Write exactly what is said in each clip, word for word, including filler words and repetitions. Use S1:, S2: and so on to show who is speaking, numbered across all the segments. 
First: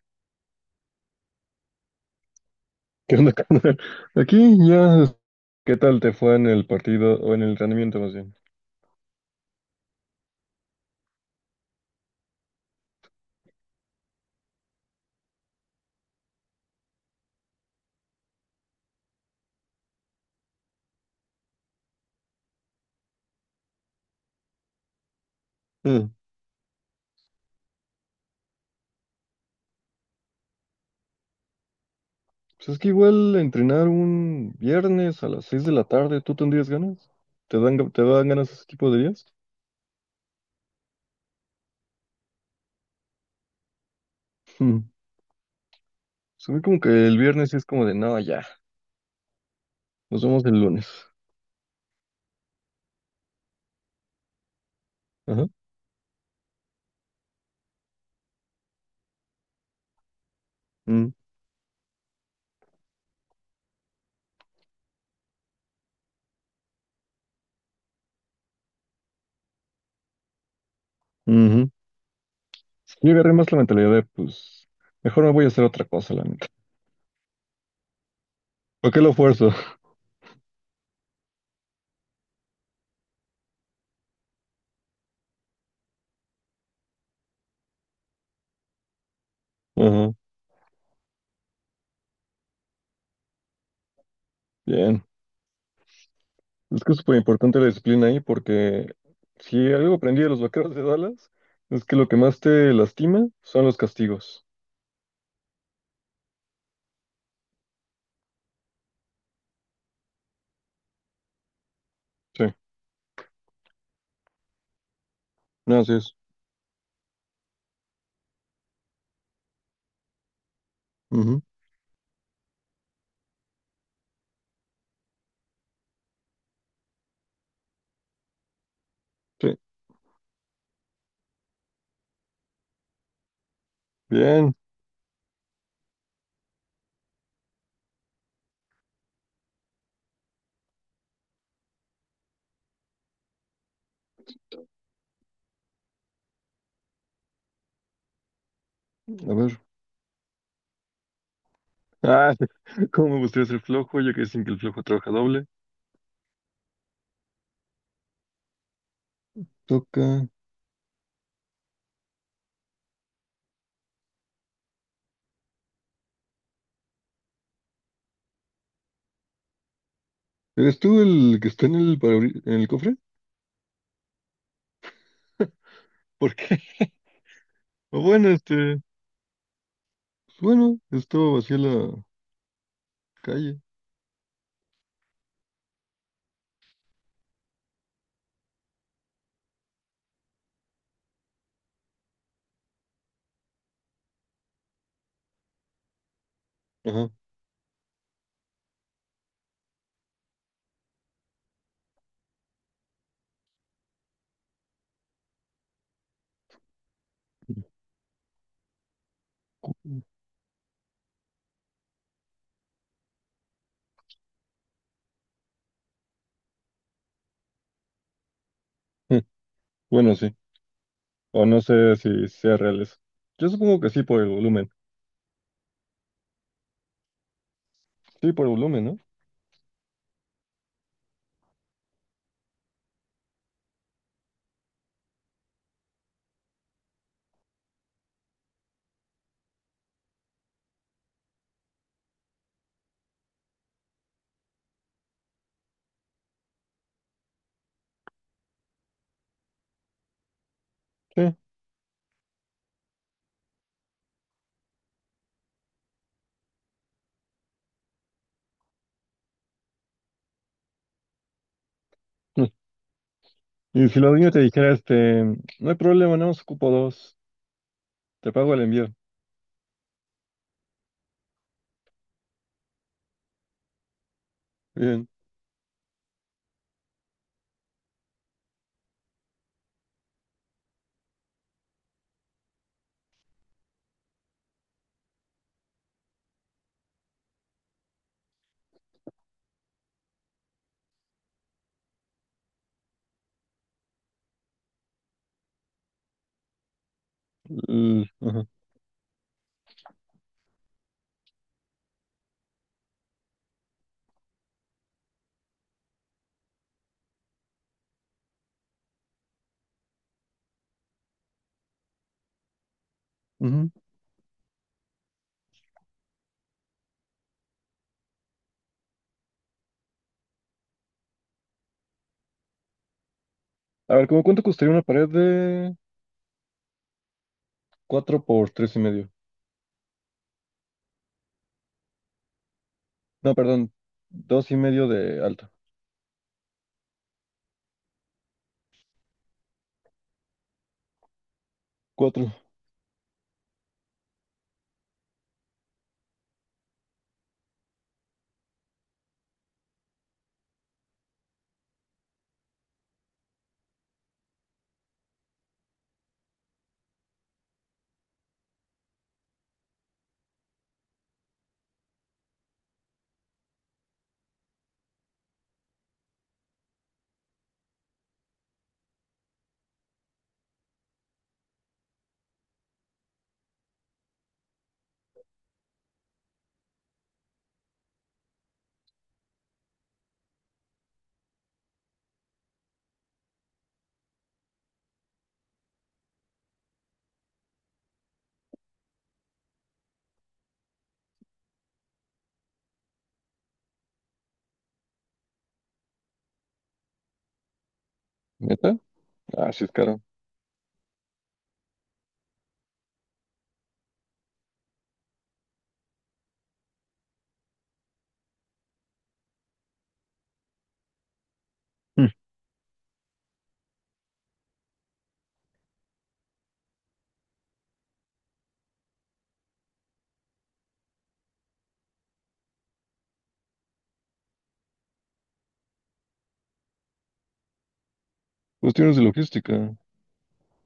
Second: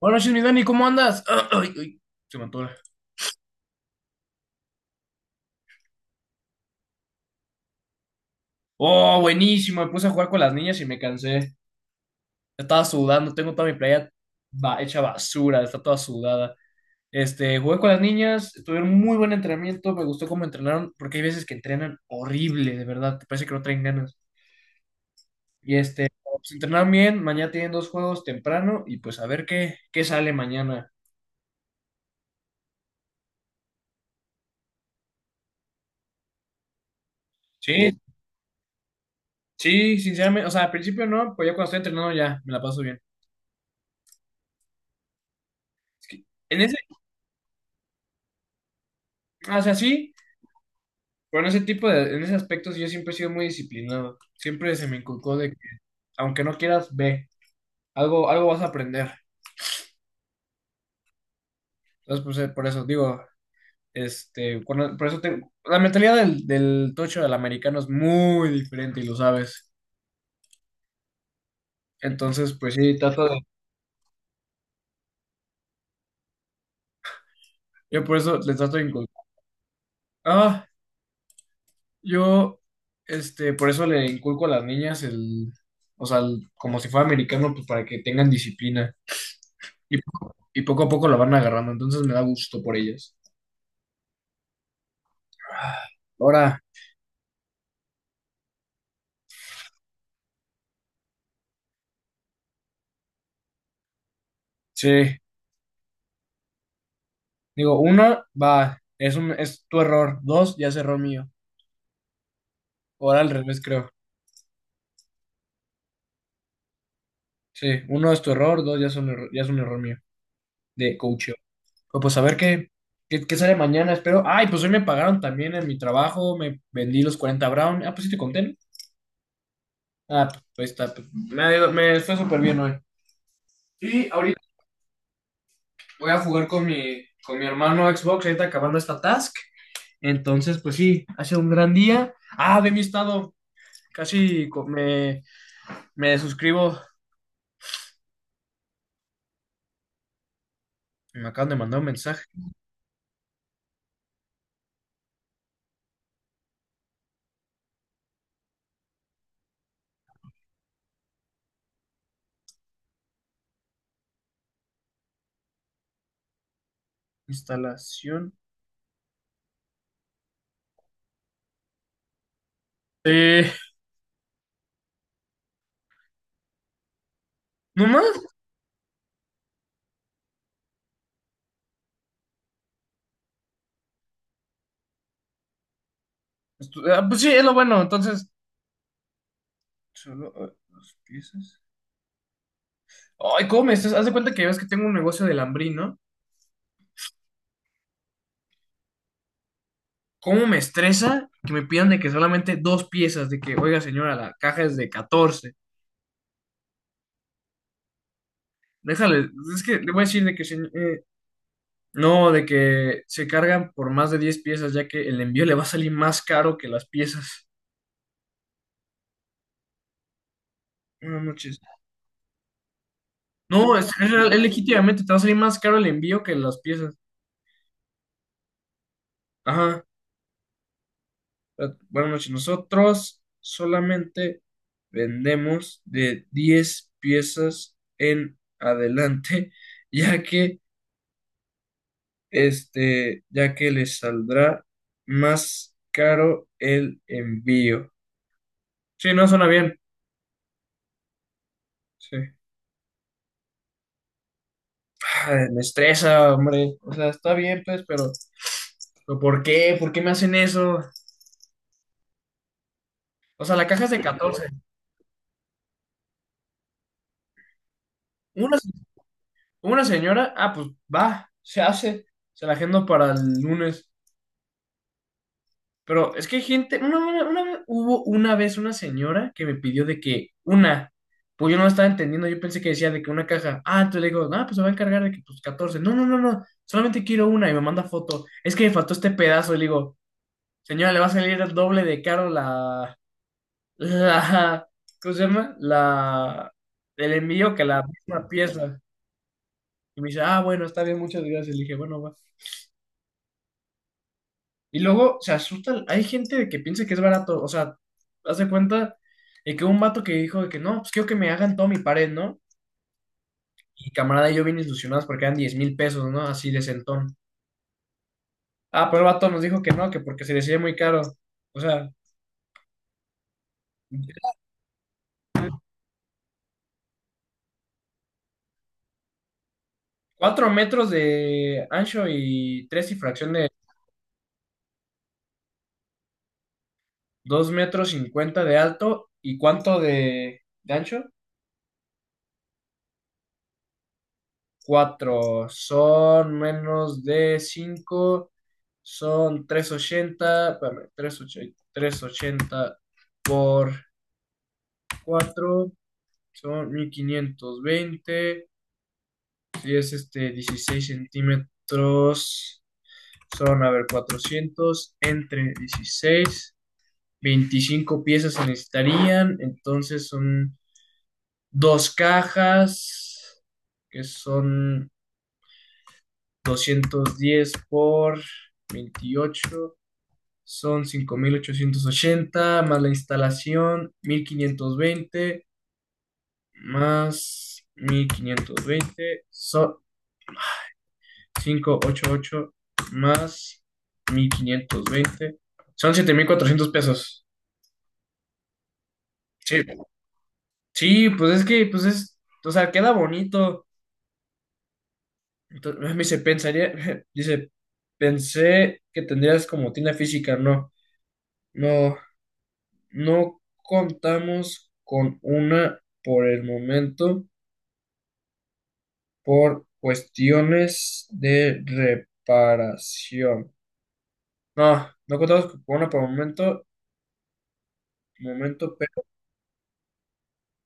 S1: Buenas noches, mi Dani, ¿cómo andas? Ay, ay, se me atora.
S2: ¿Qué onda, carnal? Aquí ya, ¿qué tal te fue en el partido o en el entrenamiento más bien?
S1: Oh, buenísimo, me puse a jugar con las niñas y me cansé. Estaba sudando, tengo toda mi playa ba- hecha basura, está toda sudada. Este, jugué con las niñas, tuvieron muy buen entrenamiento, me gustó cómo entrenaron, porque hay veces que entrenan horrible, de verdad, te parece que no traen ganas. Y este,
S2: Mm.
S1: pues entrenaron bien, mañana tienen dos juegos temprano y pues a ver qué, qué sale mañana.
S2: Pues es que igual entrenar un viernes a las seis de la tarde, ¿tú tendrías ganas? ¿Te dan, ga-
S1: Sí,
S2: te dan ganas ese tipo de días?
S1: sí, sinceramente, o sea, al principio no, pues ya cuando estoy entrenando ya me la paso bien.
S2: Mm.
S1: Es que
S2: Pues a
S1: en
S2: mí
S1: ese,
S2: como que el viernes sí es como de, no, ya,
S1: o sea, sí.
S2: nos vemos el lunes.
S1: Pero en ese tipo de, en ese aspecto sí, yo siempre he sido muy disciplinado. Siempre se me inculcó
S2: Ajá.
S1: de que, aunque no quieras, ve, algo, algo vas a aprender.
S2: Mm.
S1: Entonces, pues, eh, por eso digo, este, cuando- por eso te- la mentalidad del, del tocho del americano es muy diferente y lo sabes.
S2: Ujú.
S1: Entonces, pues sí,
S2: Yo
S1: trato
S2: agarré
S1: de,
S2: más la mentalidad de, pues, mejor me voy a hacer otra cosa, la neta.
S1: yo por eso les trato de
S2: ¿Por qué lo
S1: inculcar.
S2: fuerzo?
S1: Ah, yo, este, por eso le inculco a las niñas el, o sea, el- como si fuera americano, pues para que tengan disciplina. Y,
S2: Ajá.
S1: poco- y poco a poco la van agarrando, entonces me da gusto por ellas.
S2: Bien.
S1: Ahora,
S2: Es que es súper importante la disciplina ahí porque si algo aprendí de los vaqueros de Dallas es que lo que más te lastima son los castigos.
S1: sí. Digo, uno, va, es un, es tu error. Dos, ya es error mío.
S2: Sí,
S1: Ahora al revés, creo.
S2: no, así es.
S1: Sí, uno es tu error, dos ya es un error, ya es un error mío de coaching.
S2: Ujú.
S1: Pues, pues a ver qué, qué, qué sale mañana, espero. Ay, pues hoy me pagaron también en mi trabajo, me vendí los cuarenta Brown. Ah, pues sí te conté, ¿no?
S2: Sí,
S1: Ah, pues ahí está. Pues, me, ha ido- me fue súper bien hoy. Y ahorita
S2: bien,
S1: voy a jugar con mi, con mi hermano Xbox, ahorita acabando esta task. Entonces, pues sí, ha sido un gran día. Ah, ve mi estado. Casi co- me, Me suscribo.
S2: a ver.
S1: Me acaban de mandar un mensaje.
S2: Ah, ¿cómo me gustaría ser flojo? Ya que dicen que el flojo trabaja doble. Toca.
S1: Instalación.
S2: ¿Eres tú el que está en el, parabrisa- en el cofre?
S1: Eh,
S2: ¿Por qué?
S1: ¿No
S2: O
S1: más?
S2: bueno, este, pues bueno, esto vacía la calle.
S1: Estu- ah, pues sí, es lo bueno. Entonces, solo eh, dos piezas. Ay, ¿cómo me estresas? Haz de cuenta que ves que tengo un negocio de lambrín, ¿no?
S2: Ajá.
S1: ¿Cómo me estresa que me pidan de que solamente dos piezas? De que, oiga, señora, la caja es de catorce. Déjale, es que le voy a decir de que... se- eh, no, de que se cargan por más de diez piezas, ya que el envío le va a salir más caro que las piezas.
S2: Mm. Bueno, sí.
S1: Buenas
S2: O no
S1: noches.
S2: sé si sea real eso. Yo
S1: No,
S2: supongo
S1: es,
S2: que sí
S1: es
S2: por el
S1: real, es
S2: volumen.
S1: legítimamente, te va a salir más caro el envío que las piezas.
S2: Sí, por el volumen, ¿no?
S1: Ajá. Eh, Buenas noches. Nosotros solamente vendemos de diez piezas en adelante, ya que este, ya que les saldrá más caro el envío. Sí, no suena bien.
S2: Sí.
S1: Sí. Ay, me estresa, hombre. O sea, está bien, pues, pero, pero ¿por qué? ¿Por qué me hacen eso? O sea, la caja
S2: Y
S1: es de
S2: si los niños te
S1: catorce.
S2: dijera, este, no hay problema, no os ocupo dos, te pago
S1: Una
S2: el envío.
S1: Una señora, ah, pues va, se hace, se la agendo para el lunes.
S2: Bien.
S1: Pero es que hay gente, una, una- una vez- hubo una vez una señora que me pidió de que una, pues yo no la estaba entendiendo, yo pensé que decía de que una caja, ah, entonces le digo, ah, pues se va a encargar de que pues catorce no, no, no, no, solamente quiero una y me manda foto, es que me faltó este pedazo y le digo, señora, le va a salir el doble de caro la, la, ¿cómo se llama? La, el envío que la
S2: L-
S1: misma
S2: ajá,
S1: pieza. Y me dice, ah, bueno, está bien, muchas gracias. Le dije, bueno, va. Y luego se asusta, hay gente de que piensa que es barato, o sea, haz de cuenta de que hubo un vato que dijo de que no, pues quiero que me hagan toda mi pared, ¿no?
S2: ujú.
S1: Y camarada y yo bien ilusionados porque eran diez mil pesos, ¿no? Así de centón. Ah, pero el vato nos dijo que no, que porque se decía muy caro. O sea,
S2: A ver, ¿cómo cuánto costaría una pared de cuatro por tres y medio?
S1: cuatro metros de ancho y tres y fracción
S2: No,
S1: de
S2: perdón, dos y medio de alto.
S1: dos metros cincuenta de alto, ¿y cuánto de, de ancho?
S2: Cuatro.
S1: Cuatro son menos de cinco, son trescientos ochenta, espérame, trescientos ochenta, ochenta por cuatro son mil quinientos veinte, si es este dieciséis centímetros, son, a ver, cuatrocientos entre dieciséis, veinticinco piezas se necesitarían, entonces son dos cajas que son doscientos diez por veintiocho, son cinco mil ochocientos ochenta, más la instalación mil quinientos veinte, más mil quinientos veinte son quinientos ochenta y ocho, más mil quinientos veinte son siete mil cuatrocientos pesos.
S2: ¿Neta? Ah, sí
S1: Sí,
S2: es caro.
S1: sí, pues es que, pues es, o sea, queda bonito. Entonces, me dice, pensaría, dice, pensé que tendrías como tienda física, no, no.
S2: Mm.
S1: No contamos con una por el momento por cuestiones de reparación. No, no contamos con una por el momento, momento,
S2: Cuestiones de
S1: pero,
S2: logística.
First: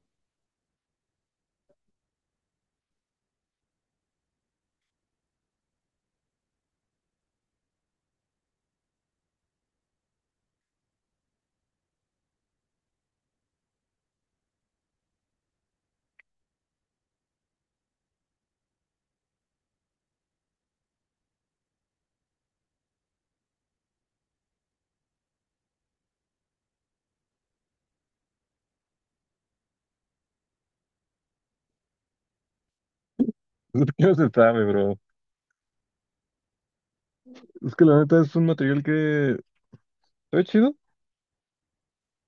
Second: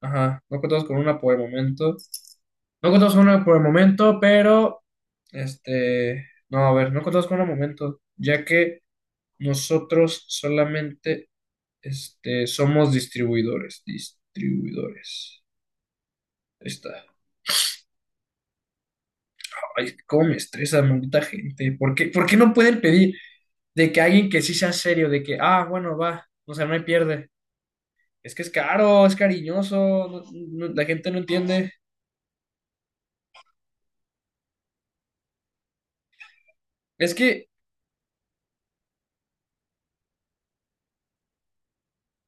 S1: ajá, no contamos con una por el momento. No contamos con una por el momento, pero, este, no, a ver, no contamos con una momento, ya que nosotros solamente, este, somos distribuidores, distribuidores. Ahí está. Ay, cómo me estresa, maldita gente. ¿Por qué, por qué no pueden pedir de que alguien que sí sea serio, de que, ah, bueno, va, o sea, no hay pierde? Es que es caro, es cariñoso, no- no- la gente no entiende.
S2: Es no se sabe, bro.
S1: Es que,
S2: Es que la neta es un material que está chido,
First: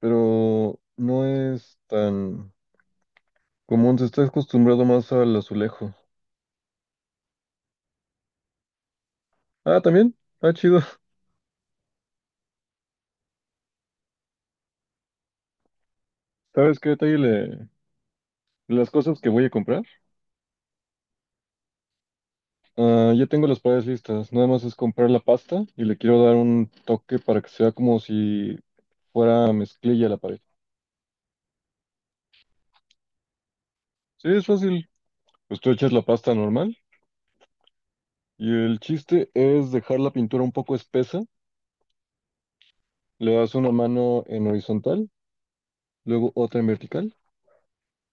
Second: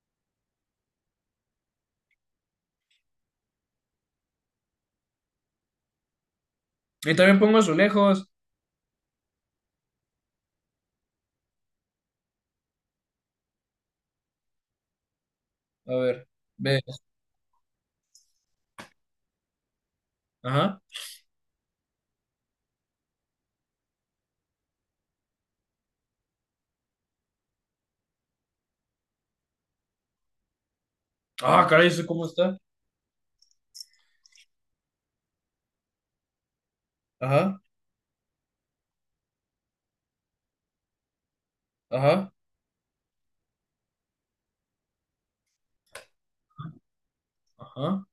S2: pero no es tan común. Se está acostumbrado más al azulejo.
S1: y también pongo azulejos.
S2: Ah, también. Está chido.
S1: A ver, ve,
S2: ¿Sabes qué detalle le? Las cosas que voy a comprar,
S1: ajá.
S2: ah, ya tengo las paredes listas. Nada más es comprar la pasta y le quiero dar un toque para que sea como si fuera mezclilla la pared.
S1: Ah, caray, ¿eso cómo está?
S2: Sí, es fácil. Pues tú echas la pasta normal
S1: Ajá,
S2: y el chiste es dejar la pintura un poco espesa.
S1: ajá,
S2: Le das una mano en horizontal, luego otra en vertical
S1: ajá.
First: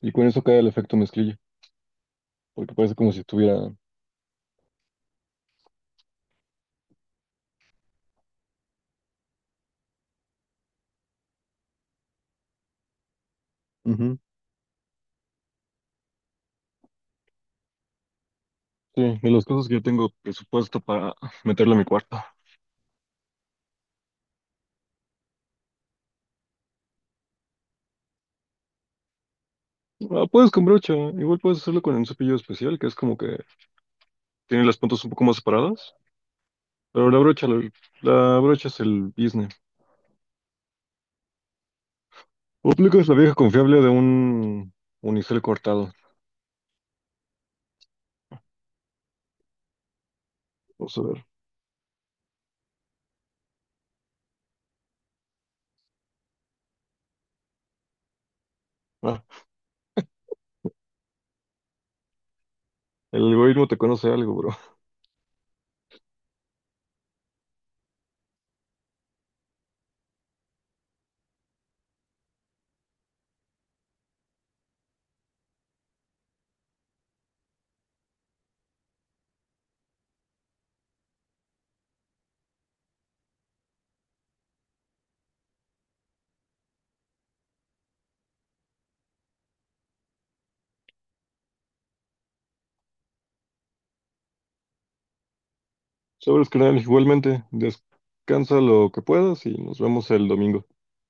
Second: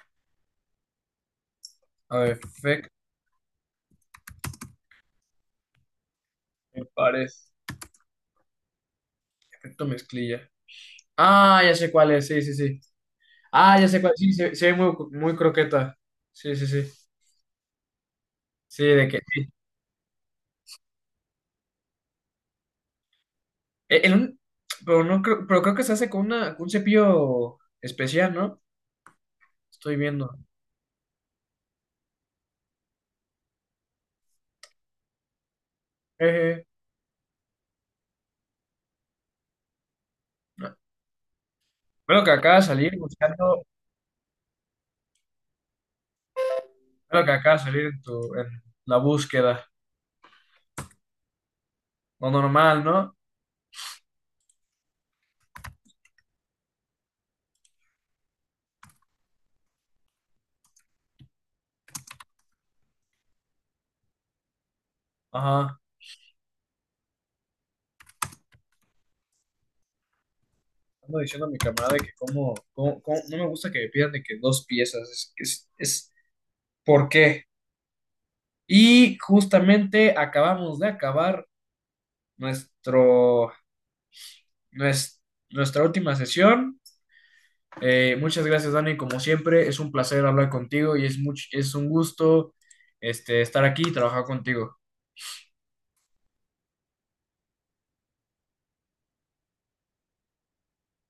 S2: y con eso cae el efecto mezclilla,
S1: A ver,
S2: porque
S1: efecto,
S2: parece como si estuviera.
S1: me parece. Efecto mezclilla. Ah, ya sé cuál es, sí, sí, sí. Ah, ya sé cuál,
S2: Ujú.
S1: sí, se, se ve muy, muy croqueta. Sí, sí, sí. Sí, de
S2: Sí,
S1: que.
S2: de las
S1: Sí.
S2: cosas que yo tengo presupuesto para meterlo a mi cuarto.
S1: E- en un- pero, no creo, pero creo que se hace con, una, con un cepillo especial, ¿no? Estoy
S2: Ah,
S1: viendo.
S2: puedes con brocha, igual puedes hacerlo con un cepillo especial, que es como que tiene las puntas un poco más separadas,
S1: Eje.
S2: pero la brocha, la, la brocha es el business.
S1: No. Que acaba de
S2: O
S1: salir
S2: aplicas la vieja
S1: buscando.
S2: confiable de un unicel cortado.
S1: Ve que acaba de salir en, tu, en la búsqueda.
S2: Vamos a ver.
S1: Lo normal, ¿no?
S2: Ah, el algoritmo te conoce algo, bro.
S1: Ajá. Ando diciendo a mi camarada que como, como, como- no me gusta que me pidan de que dos piezas. Es, es, es ¿por qué? Y justamente acabamos de acabar nuestro, nues- nuestra última sesión. Eh, muchas gracias, Dani. Como siempre, es un placer hablar contigo y es much- es un gusto este, estar aquí y trabajar contigo.
S2: Sabes, carnal, igualmente, descansa lo que puedas y nos vemos el domingo.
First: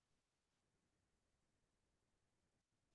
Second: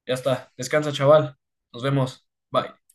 S1: Ya está. Descansa, chaval. Nos vemos. Bye.